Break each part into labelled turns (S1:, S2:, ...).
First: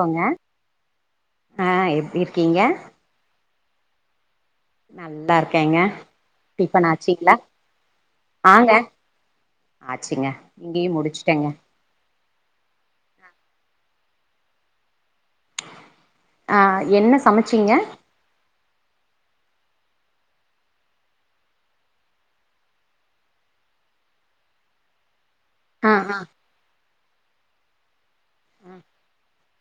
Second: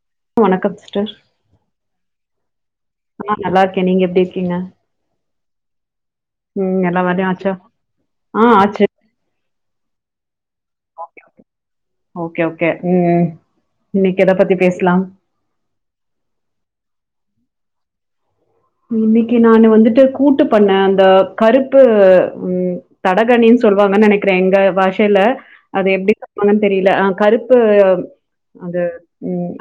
S1: போங்க
S2: வணக்கம்
S1: ஆஹ் எப்டி இ இருக்கீங்க
S2: ஆஹ் நல்லா இருக்கேன் நீங்க எப்படி இரு
S1: நல்லா இரு க்கேங்க
S2: உம் எல்லா வேலையு ஆச்சோ ஆஹ் ஆச்சு
S1: ஆச்சிங்க இங்கேயும் முடிச்சுட்டேங்க
S2: ஓகே ஓகே உம் இன்னைக்கு எத பத்தி பேசலாம்
S1: ஆஹ் என்ன சமைச்சீங்க
S2: இன்னைக்கு நானு வந்துட்டு கூட்டு பண்ணே அந்த கருப்பு உம் தடகணின்னு சொல்லுவாங்கன் நெனைக்கிறே எங்க பாஷையில அது
S1: ஆ
S2: எப்படி
S1: ஆ
S2: [unintelligible] தெரியல அஹ் பருப்பு அது உம்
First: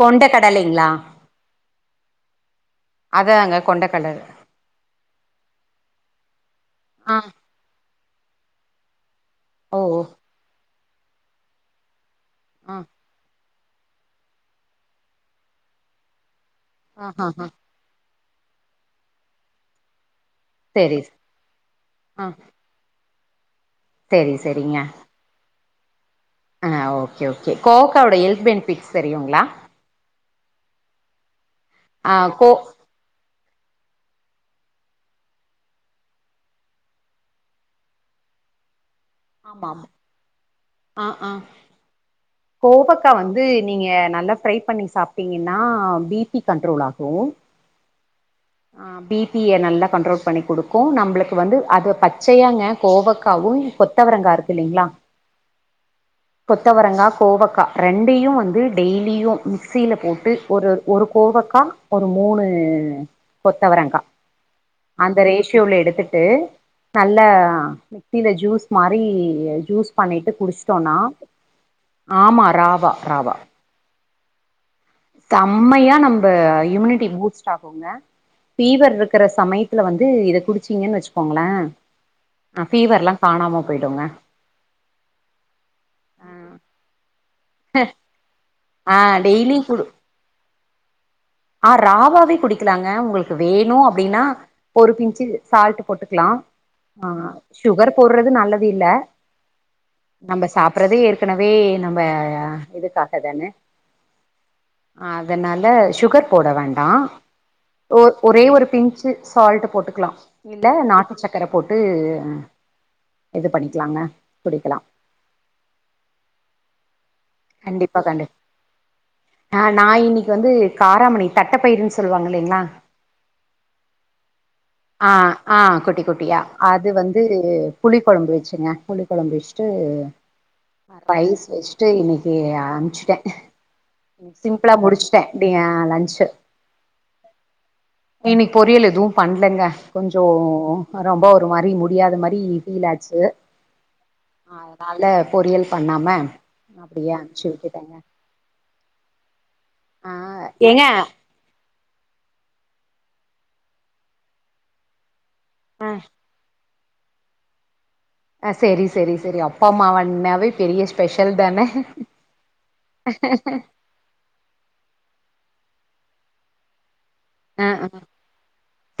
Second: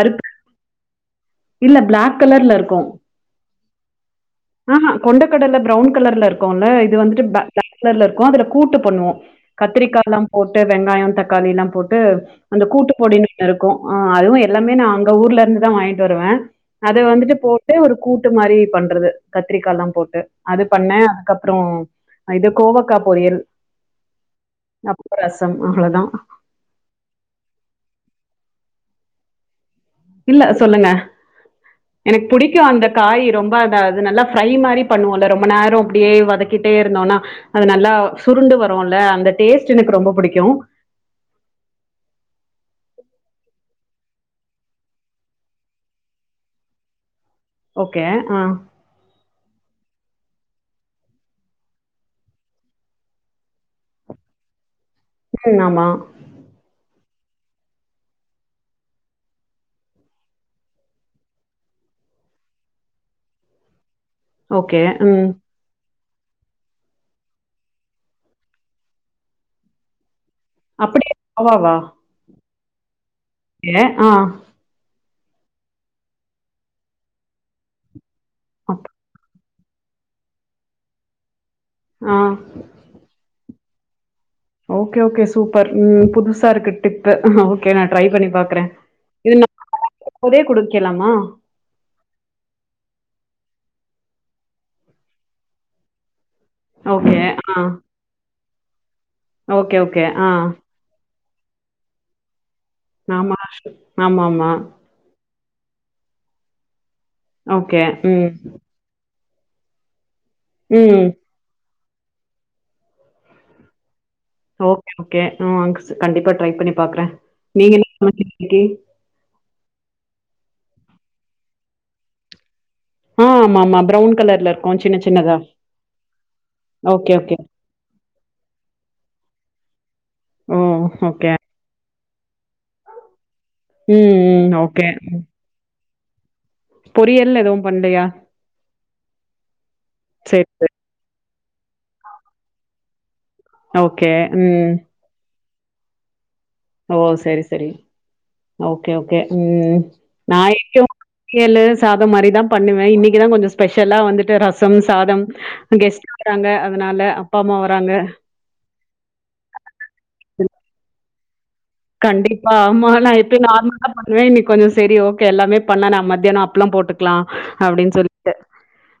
S1: கொண்ட கடலைங்களா
S2: இல்ல பிளாக் கலர்ல இருக் கு
S1: அதாங்க கொண்ட கடல
S2: ஆஹா கொண்ட கடல பிரவுன் கலர்ல இருக்குல்ல இது
S1: ஆ
S2: வந்துட்டு ப பிளாக் கலர்ல இரு கு அதுல கூட்டு பண்ணுவோம்
S1: ஓ
S2: கத்திரிக்கா எல்லா போட்டு வெங்காயம் தக்காளில்லா போட்டு அந்த
S1: ஆ
S2: கூட்டு பொடினு இருக்கு ஆஹ் அதுவு எல்லாமே நா அங்க ஊர்ல இருந்து தா வாங்கி வருவே அத
S1: ஆ ஆ
S2: வந்துட்டு
S1: ஆ
S2: போட்டு ஒரு கூட் ட்டு மாதிரி பண்றது கத்திரிக்காலா போட்டு அது பண்ணே
S1: செரி
S2: அதுக்கப்புறம் இது கோவக்கா பொரியல்
S1: சரி சரிங்க
S2: அவ்ளதா
S1: ஆ ஓகே ஓகே கோவக்காவோட ஹெல்த் பெனிபிட்ஸ் தெரியுங்களா
S2: இல்ல சொல்லுங்க
S1: ஆ
S2: எனக்கு
S1: கோ
S2: புடிக்கு அந்த காய் ரொம் [unintelligible] அது நல்லா ப்ரை மாரி பண்ணுவோல ரொம்ப நேரம் அப்படியே வதக்கிட்டே இருந்தோனா அது நல்லா சுருண்டு வருல்ல அந்த
S1: ஆமா
S2: டேஸ்ட்
S1: ஆமா
S2: எனக்கு ரொம்ப புடிக்கு
S1: க்கா வந்து நீங்க நல்லா ஃப்ரை பண்ணி சாப்ட்டீங்கன்னா பி பி கண்ட்ரோல் ஆகும்
S2: கே
S1: ஆஹ் பி பி-ய நல்லா கண்ட்ரோல் பண்ணி குடுக்கு நம்மளுக்கு வந்து அது பச்சையாங்க கோவக்காவு கொத்தவரங்கா இருக்கு இல்லைங்களா
S2: ம். ஆமா.
S1: கொத்தவரங்கா கோவக்கா ரெண்டையு வந்து டெய்லியு மிக்சியில போட்டு ஒரு ஒரு கோவக்கா ஒரு மூணு கொத்தவரங்கா
S2: ஓகே.
S1: அந்த
S2: ம்.
S1: ரேஷியோல எடுத்து து நல்ல மிக்சில ஜூஸ் மாரி ஜூஸ் பண்ணிட்டு குடிச்சிட்டோனா
S2: அப்படியே
S1: ஆமா ராவா ராவா
S2: ஏ ஆஹ்
S1: செம்மையா நம்ம இம்யூனிட்டி பூஸ்ட் ஆகுங்க
S2: அப்
S1: பீவர் இருக்கிற சமை ல வந்து இத குடிச்சீங்கன்னு வெச்சுக்கோங்களேன்
S2: ஆ.
S1: ஆஹ் பீவர் எல்லாம் காணாம போய்டுங்க
S2: ஓகே ஓகே சூப்பர் உம் புதுசா இருக்கு டிப் இது ஓகே நான் ட்ரை பண்ணி பாக்குறேன்
S1: ஆ
S2: இதுனா இதே குடு கேலாமா
S1: ஆஹ் ராவாவே குடிக்கலாங்க உங்களுக்கு வேணும் அப்படின்னா பொறு பிஞ்சு சால்ட் போட்டுக்கலாம்
S2: ஓகே.
S1: ஆஹ்
S2: ஆ.
S1: சுகர் போடுறது நல்லது வில
S2: ஓகே ஓகே ஆஹ்
S1: ஏற்கனவே நம்ம இதுக்காக
S2: ஆமா
S1: தானே
S2: ஆமாமா
S1: அதனால சுகர் போட வேண்டாம்
S2: ஓகே.
S1: ஒ
S2: ம்.
S1: ஒரே ஒரு பிஞ்சு சால்ட் போட்டுக்கலாம் இல்ல
S2: ம்.
S1: நாட்டு சக்கர போட்டு எது பண்ணிக்கலாங்க குடிக்கலா
S2: ஓகே ஓகே ம் கண்டிப்பா ட்ரை பண்ணி பாக்குறேன் நீங்க என்ன [unintelligible]
S1: ஹ நான் இன்னைக்கு வந்து காராமணி தட்டப்பயிருன்னு சொல்லுவாங்க இல்லலைங்களா
S2: ஆஹ் ஆமா ஆமா பிரவுன் கலர்ல இருக்கும் சின்ன
S1: ஆ
S2: சின்னதா
S1: ஆ குட்டி குட்டியா அது
S2: ஓகே
S1: வந்து
S2: ஓகே
S1: புளி கொழம்பு வெச்சுங்க புளி கொழம்பு வெச்சுட்டு
S2: ஓ! ஓகே.
S1: பயசு எஷ்டு இன்னைக்கு ஓகே ஆரம்பிச்சுட்டேன்
S2: ம், ம்.
S1: சிம்பிளா முடிச்சுட்டேன் அப்படி லஞ்ச் ச்சு
S2: பொறியல்னு எதுவும் பண்லையா
S1: எதுவும் பண்ணலங்க
S2: சேரி
S1: கொஞ்சோம்
S2: சேரி
S1: [unintelligible] ரொம்ப ஒரு மாதிரி முடியாத மாதிரி ஃபீல் ஆச்சு
S2: ஓகே உம்
S1: அதனால பொரியல் பண்ணாம
S2: ஓ
S1: அப்டியே
S2: செரி
S1: அனுப்ச்சு
S2: செரி
S1: விட்டுட்டேங்க
S2: ஓகே ஓகே உம்
S1: ஆ
S2: நாளைக்கி
S1: ஏங்க
S2: புயலு சாதோ மாரிதா பண்ணுவே இன்னைக்கிதா கொஞ்சோ ஸ்பெஷலா வந்துட்டு ரசம் சாதம் கெஸ்ட் வறாங்க அதா அதனால அப்பா அம்மா வராங்க
S1: அ செரி செரி செரி அப்பா அம்மாவந்னாவே பெரிய ஸ்பெஷல் தானே
S2: கண்டிப்பா ஆமா நா எப்பயு நார்மலா பண்ணுவே இன்னைக்கி கொஞ்சோ செரி ஓகே எல்லாமே பண்ணலான்னு மத்தியானோ அப்பளம் போட்டு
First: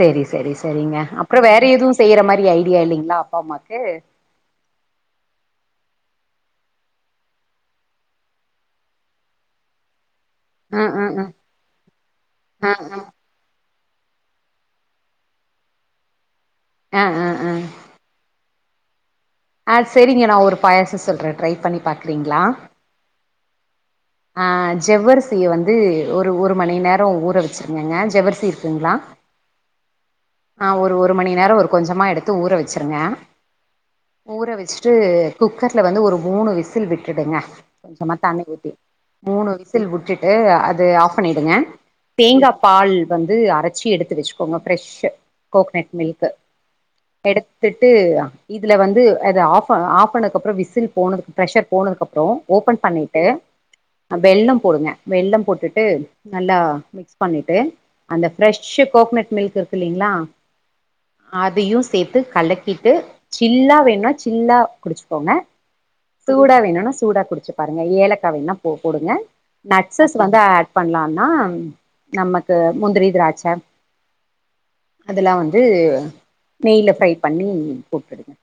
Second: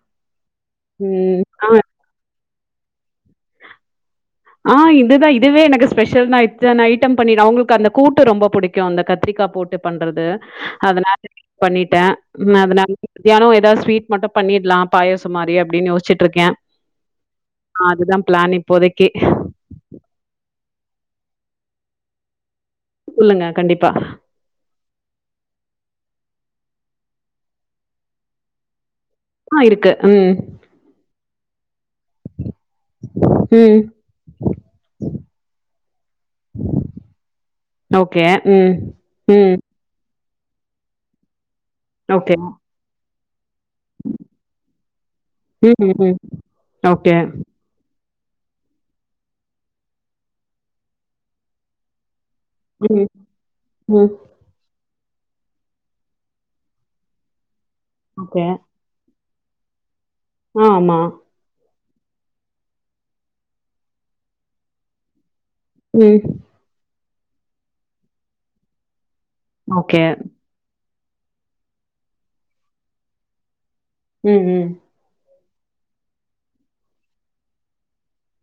S1: சரி சரி சரிங்க அப்பறோ
S2: ம்
S1: வேற
S2: ஆ
S1: எதுவும் செய்யற மாரி ஐ அப்டியா இல்லங்களா அப்பா அம்மாக்கு
S2: ஆ இதுதா இதுவே எனக்கு ஸ்பெஷல்தா இத்தன ஐட்டம் பண்ணிட்டு அவுங்களுக்கு அந்த கூட்டு ரொம்ப புடிக்கும் அந்த கத்திரிக்கா போட்டு பண்றது
S1: ஆ ஆ
S2: அதனால
S1: ஆ
S2: பண்ணிட்டே
S1: ஆ
S2: அதனால
S1: ஆ
S2: மத்தியானோ எதாவது சொல் ஸ்வீட் மட்டு பண்ணிட்லா பாயசோ மாரி அப்டின்னு யோச்சுட்டுருக்கே
S1: அ அ அ
S2: இப்போதைக் கே
S1: ஆ சரிங்க நா ஒரு பாயசோ சொல்றே ட்ரை பண்ணி பாக்குறீங்களா
S2: சொல்லுங்க கண்டிப்பா.
S1: ஆ ஜவ்வரிசிய வந்து ஒரு ஒரு மணி நேரோ ஊற வச்சுருக்கேங்க ஜெவர்சி இருக்குங்களா
S2: ஆ இருக்கு உம்
S1: ஆ ஒரு ஒரு மணி நேரோ இருக் கொஞ்சமா எடுத்து ஊற வச்சுருங்க
S2: ம்.
S1: ஊற வச்சுட்டு குக்கர்ல வந்து ஒரு மூணு விசில் விட்டுடுங்க கொஞ்சமா
S2: ஓகே.
S1: தண்ணி ஊத்தி
S2: ம்.
S1: மூணு
S2: ம்.
S1: விசில் விட் விட்டிட்டு அது ஆஃப் பண்ணிடுங்க
S2: ஓகே.
S1: தேங்கா பால் வந்து அரைச்சு எடுத்து வச்சுக்கோங்க ப்ரெஷ் கோக்னட்
S2: ம். ம்.
S1: Milk
S2: okay.
S1: எடுத்துட்டு இதுல வந்து அத ஆஃப் ஆஃப் பண்ணதுக்கு அப்பறோ விசில் போனது ப்ரெஷர் போனதுக்கப்பறோம் ஓப்பன்
S2: ம்.
S1: பண்ணிட்டு
S2: ம்.
S1: வெல்லம் போடுங்க வெள்ளம் போட்டுட்டு நல்லா மிக்ஸ் பண்ணிட்டு அந்த
S2: ஓகே.
S1: ஃப்ரெஷ் கோக்னட் மில்க் இருக்குலிங் லா
S2: ஆ ஆமா.
S1: அதையு சே சேத்து கலக்கிட்டு சில்லா வேணுன்னா சில்லா குடிச்சுகோங்க
S2: ம்.
S1: சூடா வேணுனுனா சூடா குடிச்சி பாருங்கா ஏலக்கா வேனுன்னா போ போடுங்க
S2: ஓகே.
S1: நட்சஸ் வந்து ஆட் பண்ணலாம்னா நமக்கு முந்திரி திராட்சை
S2: ம் ம்
S1: வந்து நெய்யில ஃப்ரை பண்ணி போட்டுதுங்க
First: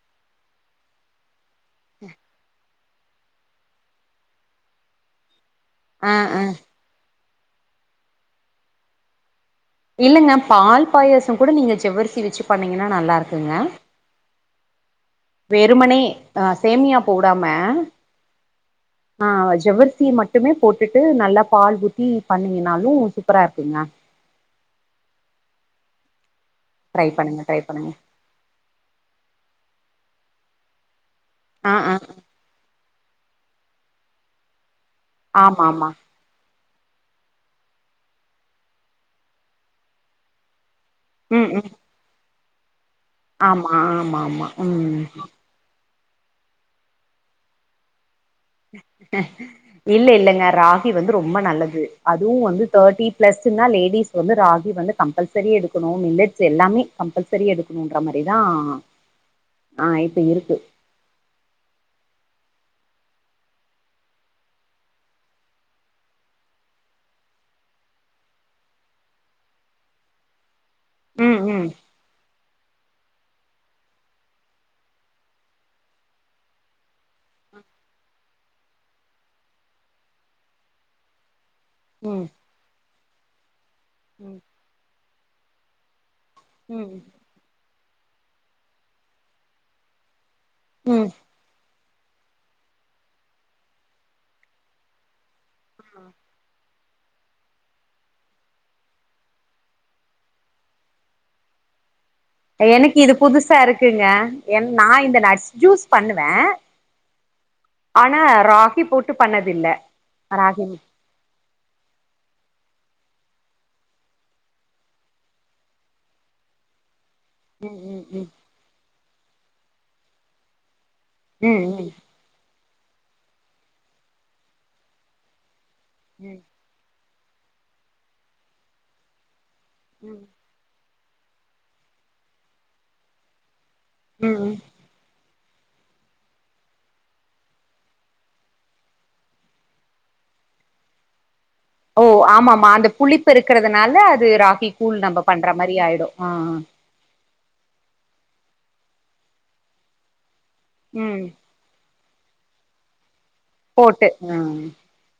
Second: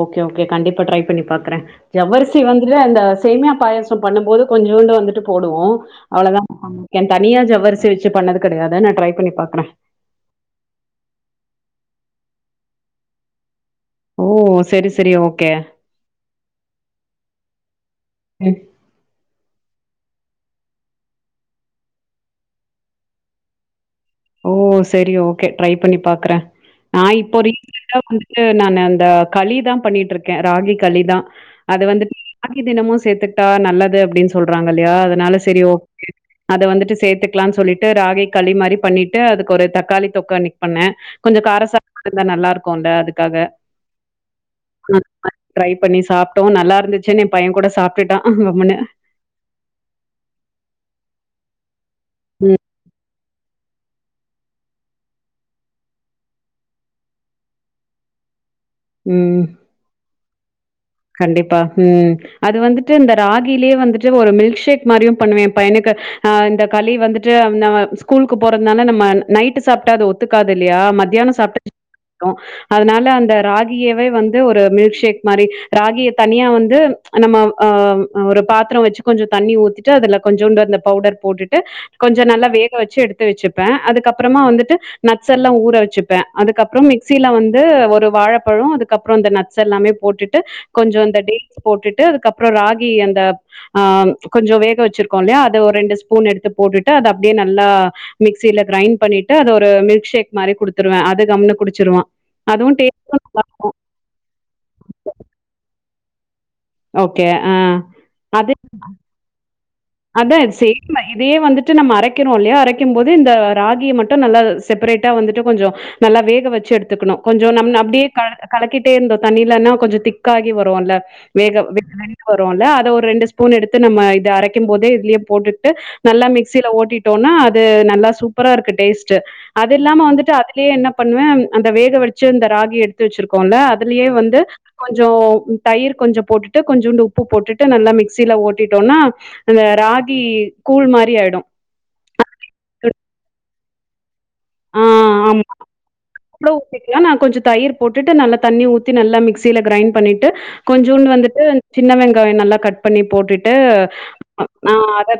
S2: ஓகே ஒகே கண்டிப்பா ட்ரை பண்ணி பாக்குறேன் ஜவ்வரசி வந்து இல்ல அந்த சேமியா பாயாசம் பண்ணும் போது கொஞ்சூண்டு வந்துட்டு போ டுவோம்
S1: ஆ ஆ
S2: அவ்வளவுதான் [unintelligible] தனியா ஜவ்வரிசி வச்சு பண்ணது கெடையாது நான் ட்ரை பண்ண பாக்கறேன்
S1: இல்லங்க பால் பாயசம் கூட நீங்க ஜவ்வரிசி வச்சு பன்னீங்கன்னா நல்லா இருக்குங்க
S2: ஓ செரி செ
S1: வெறுமணே ஆ சேமியா போடாம
S2: ம்
S1: ஆ ஜவ்வரிசி மட்டுமே போட்டுட்டு நல்லா பால் ஊத்தி பண்ணீங்கினாலும் சூப்பரா இருக்குங்க
S2: ஓ சரி ஓகே ட்ரை பண்ணி பாக்குறேன்
S1: ட்ரை
S2: நான் இப்போ
S1: பண்ணுங்க ட்ரை பண்ணுங்க
S2: ரீசன்டா வந்துட்டு நான் அந்த களி தான் பண்ணிட்டு இருக்கேன் ராகி களி தான்
S1: ஆ
S2: அது
S1: ஆ
S2: வந்துட்டு [unintelligible] ஆ நம சேர்த்துட்டா நல்லது அப்டின்னு சொல்றாங்க அப்படியா அதனால சரி
S1: ஆமா
S2: ஓ
S1: ஆமா
S2: அது வந்துட்டு சேர்த்துக்கலாம்னு சொல்லிட்டு ராகி களி மாதிரி பண்ணிட்டு ட்டு அதுக்கு ஒரு தக்காளி தொக்கானி பண்ணேன் கொஞ்சம்
S1: ம் ம்
S2: காரசா இருந்தா நல்லா இருக்கும் கொண்டா
S1: ஆமா ஆமாமா ம்
S2: ட்ரை பண்ணி சாப்பிட்டோம் நல்லா இருந்துச்சுன்னு என் பையன் கூட சாப்பிட்டுடான்
S1: இல்ல இல்லைங்க ராகி வந்து ரொம்ப நல்லது அதுவும்
S2: ம்,
S1: வந்து தேர்ட்டி ப்ளஸ்னா லேடிஸ் வந்து ராகி வந்து கம்பல்சரி எடுக்கணும் மில்லட்ஸ் எல்லாமே கம்பல்சரி எடுக்கணுன்ற மாதிரி தான்
S2: ம்.
S1: ஆஹ் இப்ப இருக்கு
S2: கண்டிப்பா ம் அது வந்துட்டு இந்த ராகிலயே வந்துட்டு ஒரு மில்க் ஷேக் மாதிரியும் பண்ணுவேன் என் பையனுக்கு அஹ் இந்த களி வந்துட்டு அந்த ஸ்கூலுக்கு போறதுனால நம்ம நைட்டு சாப்பிட்டா அது ஒத்துக்காது இல்லையா மத்தியானம்
S1: ம் ம்
S2: சாப்பிட்டு இரு அதனால அந்த ராகியவே வந்து ஒரு மில்க்ஷேக் மாதிரி ராகிய தனியா வந்து நம்ம ஆ ஒரு பாத்தர வச்சு கொஞ்சோ தண்ணி ஊத்திட்டு அதுல கொஞ்சோண்டு அந்த பவுடர் போட்டுட்டு கொஞ்ச
S1: ம்
S2: நல்லா வேக வச்சு எடுத்து த்து வச்சுப்பே
S1: ம்
S2: அதுக்கப்பறமா வந்துட்டு நட்ஸ்ஸெல்லா ஊற வச்சுப் ப்ப அதுக்கப்பறம்
S1: ம்
S2: மிக்சியில வந் து ஒரு வாழப்பழ அதுக்கப்பற இந்த நடஸ் எல்லாமே போட்டுட்டு கொஞ்சோ
S1: ம்
S2: அந்த டேட்ஸ் போட்டுட்டு அதுக்கப்ற ராகி அந்த ஆ கொஞ்சோ வேக வச்சிருக்கோ இல்லையா த ஒரு ரெண்டு ஸ்பூன் எடுத்து போட்டுட்டு ட்டு அத அப்டியே நல்லா மிக்சியில கிரைண்ட் பண்ணிட்டு அத ஒரு மில்க் ஷேக் மாரி குடுத்துருவே அத கம்முன்னு குடிச்சிருவா அதுவும் டே
S1: எனக்கு இது புதுசா இருக்குங்க என் நா இந்த நட்ஸ் ஜூஸ் பண்ணுவே
S2: ஓகே. ஆ.
S1: ஆனா ராகி போட்டு பண்ணதில்ல
S2: அதா
S1: ராகி
S2: [unintelligible] இதே வந்துட்டு நம்ம அரைக்கிறோயில்லையா அரைக்கும் போது இந்த ராகியை மட்டு நல்லா செப்பரேட்டா வந்துட்டு கொஞ்சோ நல்லா வேக வச்சு எடுத்துக்கணு கொஞ்சோ நம்ன
S1: ம் ம்
S2: அப்டியே
S1: ம்
S2: கலக்க கலக்கிட்டேருந்த தண்ணியில்லன்னா கொஞ்சோ திக்காகி வருவல்ல வேக
S1: ம் ம்
S2: [unintelligible] வருவல்ல அது ஒரு ரெண்டு ஸ்பூன் எடுத்து நம்ம இத அரைக் க்கும்போதே இதுலயே போட்டுட் டு நல்லா
S1: ம்
S2: மிக்சியில ஓட்டிட் போனா அது நல்லா சூப்பரா இருக்கு டேஸ்ட்டு அது இல்லாம
S1: ம்
S2: வந்துட்டு அதுலயே என்னப் பண்ணுவே அந்த வேகவச்சு அந்த ராகிய எடுத்து வச்சிருக்கோல்ல அதுலயே
S1: ம்
S2: வந்து
S1: ம்
S2: கொஞ்சோ உப் தயிர் கொஞ்சோ போட்டுட்டு கொஞ்சோண்டு உப்பு போட்டுட்டு நல்லா மிக்சியில ஓட்டிட்டோன்னா ஆ ராகி கூழ் மாரி ஆயிடு
S1: ஓ ஆமாமா அந்த புளிப்பு இருக்கிறதுனால அது ராகி
S2: ஆ
S1: கூழ் நம்ம
S2: ஆமா
S1: பண்ற மாரி ஆயிடு ஆ
S2: [unintelligible] நா கொஞ்ச தயிர் போட்டுட்டு நல்லா தண்ணி ஊத்தி நல்லா மிக்சியில கிரைண்ட் பண்ணிட்டு கொஞ்சோண்டு
S1: ம்
S2: வந்துட்டு சின்ன வெங்காய கய நல்லா கட் பண்ணி போட்டுட்
S1: போட்டு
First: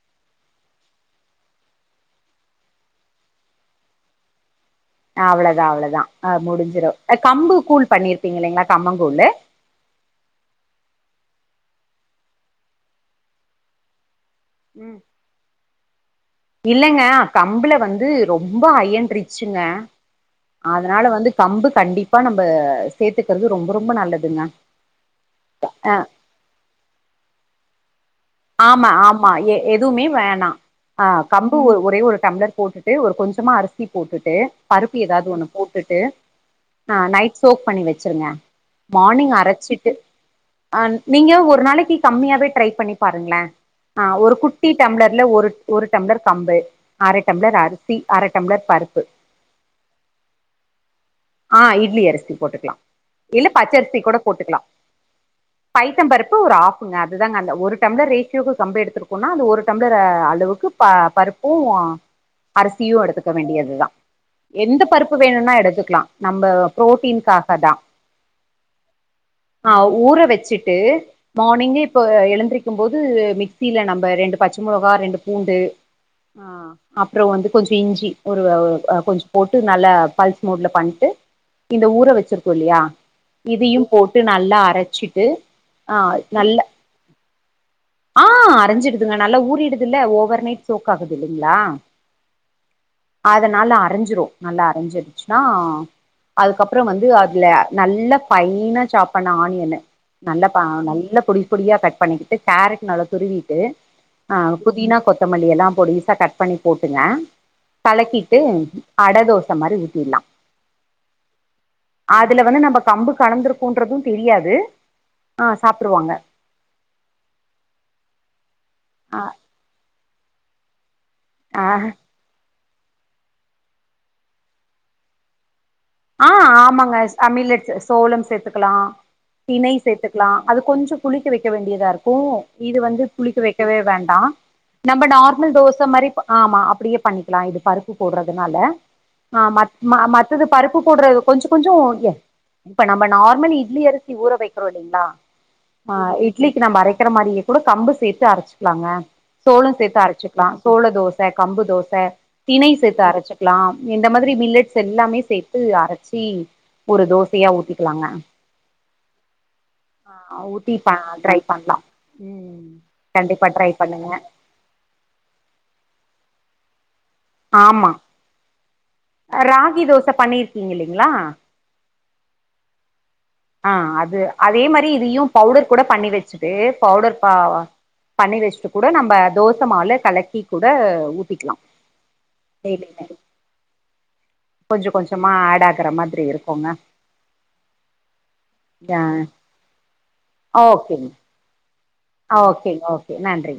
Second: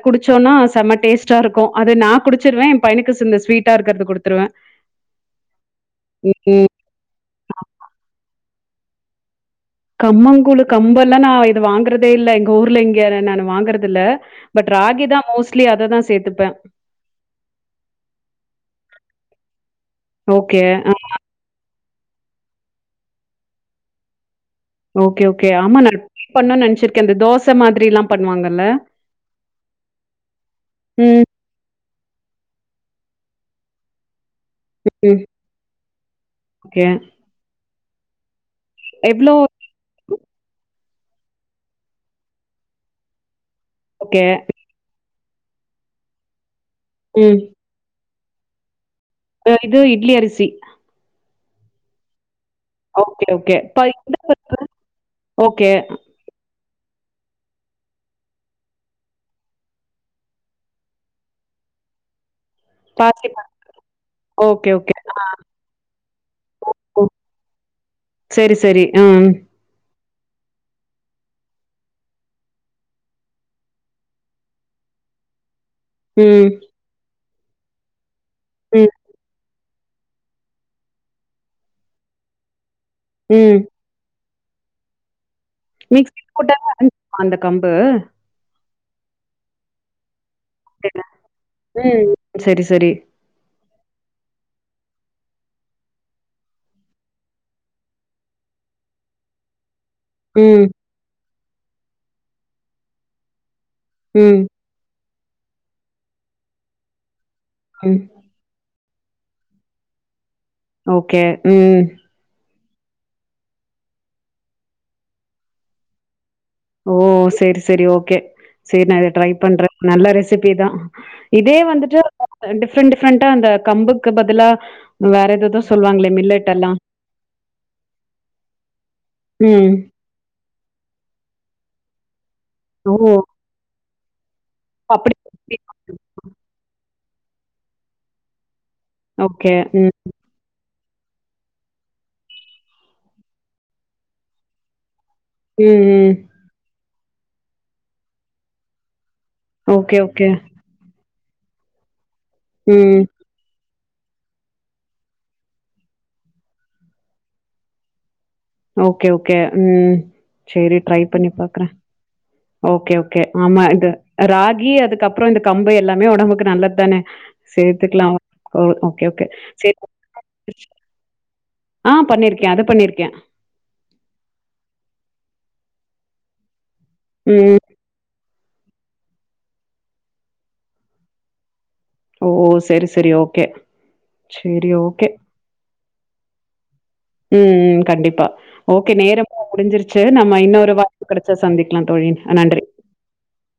S2: குடிச்சோன்னா செம டேஸ்ட்டாருக்கு அது நா குடிச்சிருவே எ பையனுக்கு சிந்த ஸ்வீட்டா இருக்கிறது குடுத் துருவே
S1: அவ்ளதா அவ்ளதா ஆ முடிஞ்சிடோ கம்பு கூழ் பண்ணிருப்பீங்க இல்லைங்களா கம்மங்கூழு
S2: கம்மங்கூழு கம்பெல்லா நா இது வாங்கறதே இல்லலை எங்க ஊர்ல இங்க நானு வாங்கறது இல்ல பட்
S1: ம்
S2: ராகி தா மோஸ்லி அததா சேத்துப்
S1: இல்லங்க கம்புள வந்து ரொம்ப அயன் ரிச்சுங்க
S2: ஓகே
S1: அதனால வந்து கம்பு கண்டிப்பா நம்ம சேர்த்துக்குறது ரொம்ப ரொம்ப நல்லதுங்க
S2: ஓகே ஓகே ஆமா நா [inaudible] நெனைச்சிருக்க அந்த தோசை மாதிரில்லா பண்ணுவாங்கல்ல
S1: ஆமா ஆமா எதுவுமே வேணா ஆ
S2: ம்
S1: கம்பு ஒரு ஒரே ஒரு டம்ளர் போட்டுட்டு ஒரு கொஞ்சமா அரிசி போட்டுட்டு பருப்பு
S2: ம்
S1: ஏதாவது ஒண்ணு போட்டுட்டு
S2: ஓகே
S1: ஆ நைட் சோக் பண்ணி வெச் வெச்சுருங்க மார்னிங்
S2: எவ்ளோ
S1: அரச்சிட்டு நீங்க ஒரு நாளைக்கு கம்மியாவே ட்ரை பண்ணி பாருங்கள ஆ
S2: ஓகே
S1: ஒரு குட்டி டம்ளர் ஒரு ஒரு டம்ளர் கம்பு அர
S2: ம்
S1: டம்ளர் அரிசி அர டம்ளர் பருப்பு
S2: இது இட்லி அரிசி
S1: அ இட்லி அரிசி போட்டுக்கலா
S2: ஓகே
S1: இல்ல
S2: ஓகே ப
S1: பச்சரிசி கூட
S2: இந்த ப
S1: போட்டுக்கலா
S2: ஓகே
S1: பைத்தம் பருப்பு ஒரு ஆஃப் அதுதாங்க அந்த ஒரு டம்ளர் ரேஷியோக்கு கம்ப எடுத்திருக்கோனா அந்த ஒரு டம்ளர் அளவுக்கு ப பருப்பும் அரிசியும் எடுத்துக்க
S2: பாசிப்பருப்பு
S1: வேண்டியதுதா
S2: ஓகே
S1: எந்த
S2: ஓகே
S1: பருப்பு
S2: ஆ
S1: வேணும்னா எடுத்துக்கலா நம்ம
S2: ஓ ஓ
S1: புரோட்டீன்காகதா
S2: செரி செரி ம்
S1: ஆ ஊற வெச்சுட்டு மார்னிங்கு இப்போ எழுந்திருக்க க்கும் போது மிக்சியில நம்ம ரெண்டு பச்ச மிளகா ரெண்டு பூண்டு அ
S2: ம்
S1: அப் றோ வந்து கொஞ்சோ இஞ்சி ஒரு வே
S2: ம்
S1: கொஞ்சோ போட் இது நல்லா பல்ஸ் மோட்ல பண்ணிட்டு இந்த ஊர வெச்சிருக்கோ இல்லயா
S2: ம்
S1: இதையு போட் விட்டு நல்லா அரச்சிட்டு ஆ
S2: மிக்ஸில
S1: நல்ல
S2: போட்டாங்க ஐஞ் அந்த கம்பு
S1: ஆ அரஞ்சிடுதுங்க நல்லா ஊரிடுதுல ஓவர் நைட் சோக்காகுது இல்லங்களா
S2: ம் செரி செரி
S1: அதனால நல்ல அரைஞ்சிர நல்லா அரைஞ்சிருச்சுன்னா அதுக்கப்பறம் வந்து அதுல நல்லா பைனா சாப்பான ஆனியன் நல்ல பா
S2: ம்
S1: நல்ல புடி போடியா கட் பண்ணிக்கிட்டு கேரட் நல்லா துருவிட்டு ஆ
S2: ம்
S1: புதினா கொத் கொத்தமல்லி எல்லாம் பொடிசா கட் பண்ணி போட்டுங்க
S2: ம்
S1: கலக்கிட்டு அட தோசை மாரி ஊத்திருலாம்
S2: ஓகே ம்
S1: வந்து நம்ம கம்பு கலந்திருக்கும்ன்றதும் தெரியாது ஆ சாப்படுவாங்க
S2: ஓ சேரி சேரி ஓகே சேரி நா அத
S1: ஆ
S2: ட்ரை பண்றே நல்ல ரெஸ்ட் பி தா இதே
S1: ஆ
S2: வந்துட்டு அ டிஃப்ரெண்ட் டிஃப்ரெண்டா அந்த கம்புக்கு பதிலா வேற எதெதோ
S1: ஆஹ் ஆமாங்க அ மில்லட்டுஸ் சோளம் சேத்துக்கலா திணை
S2: ம்
S1: சேத்துக்லா அது கொஞ்ச புளிக்க வைக் க்க வேண்டியதாருக்கு இது வந்து
S2: ஓ
S1: புளிக்க வைக்கவே வண் டா நம்ம
S2: அப்படி
S1: நார்மல் தோச மாரி ப ஆமா அப்படியே பண்ணிக் ள இது பருப்பு போட்றதுனால ஆ
S2: ஓகே
S1: மத்
S2: ம்
S1: ம மத்தது பருப் உப்பு போட்ற கொஞ்ச கொஞ்ச ஏ இப்ப நம்ம நார்மல் இட்லி அரிசி ஊற வெக்கிறோ இல்லிங்ளா
S2: ம் ம்
S1: ஆஹ் இட்லிக்கு நா மரைக் க்கிற மாரியே கூட கம்பு சேத்து அரச்சுக்லாங்க சோள
S2: ஓகே
S1: சேத்து
S2: ஓகே
S1: அரச்சிக்லா சோள தோ ப்ப கம்பு தோச திணை
S2: ம்
S1: சேர்த்து அரச்சுக்லாம் இந்த மாதிரி மில்லட்ஸ் எல்லாமே செய் த்து அரச்சி ஒரு தோசையா ஊத்திக்லாங்க
S2: ஓகே ஓகே ம்
S1: ஊத்தி
S2: சேரி
S1: ப
S2: ட்ரை பண்ணி பாக்குற
S1: பண்லா ம்
S2: ஓகே ஓகே
S1: கண்டிப்பா
S2: ஆமா
S1: ட்ரை
S2: இது
S1: பண்ணுங்க
S2: ராகி அதுக்கப்ற இந்த கம்பு எல்லாமே ஒடம்புக் நல்ல தானே
S1: ஆமா
S2: சேத்துக்கலா ஓ ஓகே ஓகே சேரி
S1: ராகி தோச பண்ணிருக்கீங் இல்லிங்ளா
S2: ஆஹ் பண்ணிருக்கே அது பண்ணிருக்கே
S1: ஆஹ் அது அதே மாரி இதையு பவுடர் கூட பண்ணி வச்சுட்டு பவுடர்
S2: ம்
S1: பாவா பண்ணி வச்சுட்டு கூட நம்ப தோச மால கலக்கி கூட ஊத்திக்லா
S2: ஓ சரி சரி ஓகே சரி
S1: கொஞ்ச
S2: ஓகே
S1: கொஞ்சமா ஆடாக க்கிற மாதிரி இருக்கும்ங்க
S2: ம் கண்டிப்பா ஓகே நேரமு முடிஞ்சிருச்சு நம்ம இன்னொரு வாய்ப்பு கெடச்சா சந்திக்
S1: அ ஓகேங் ஓகே நன்றி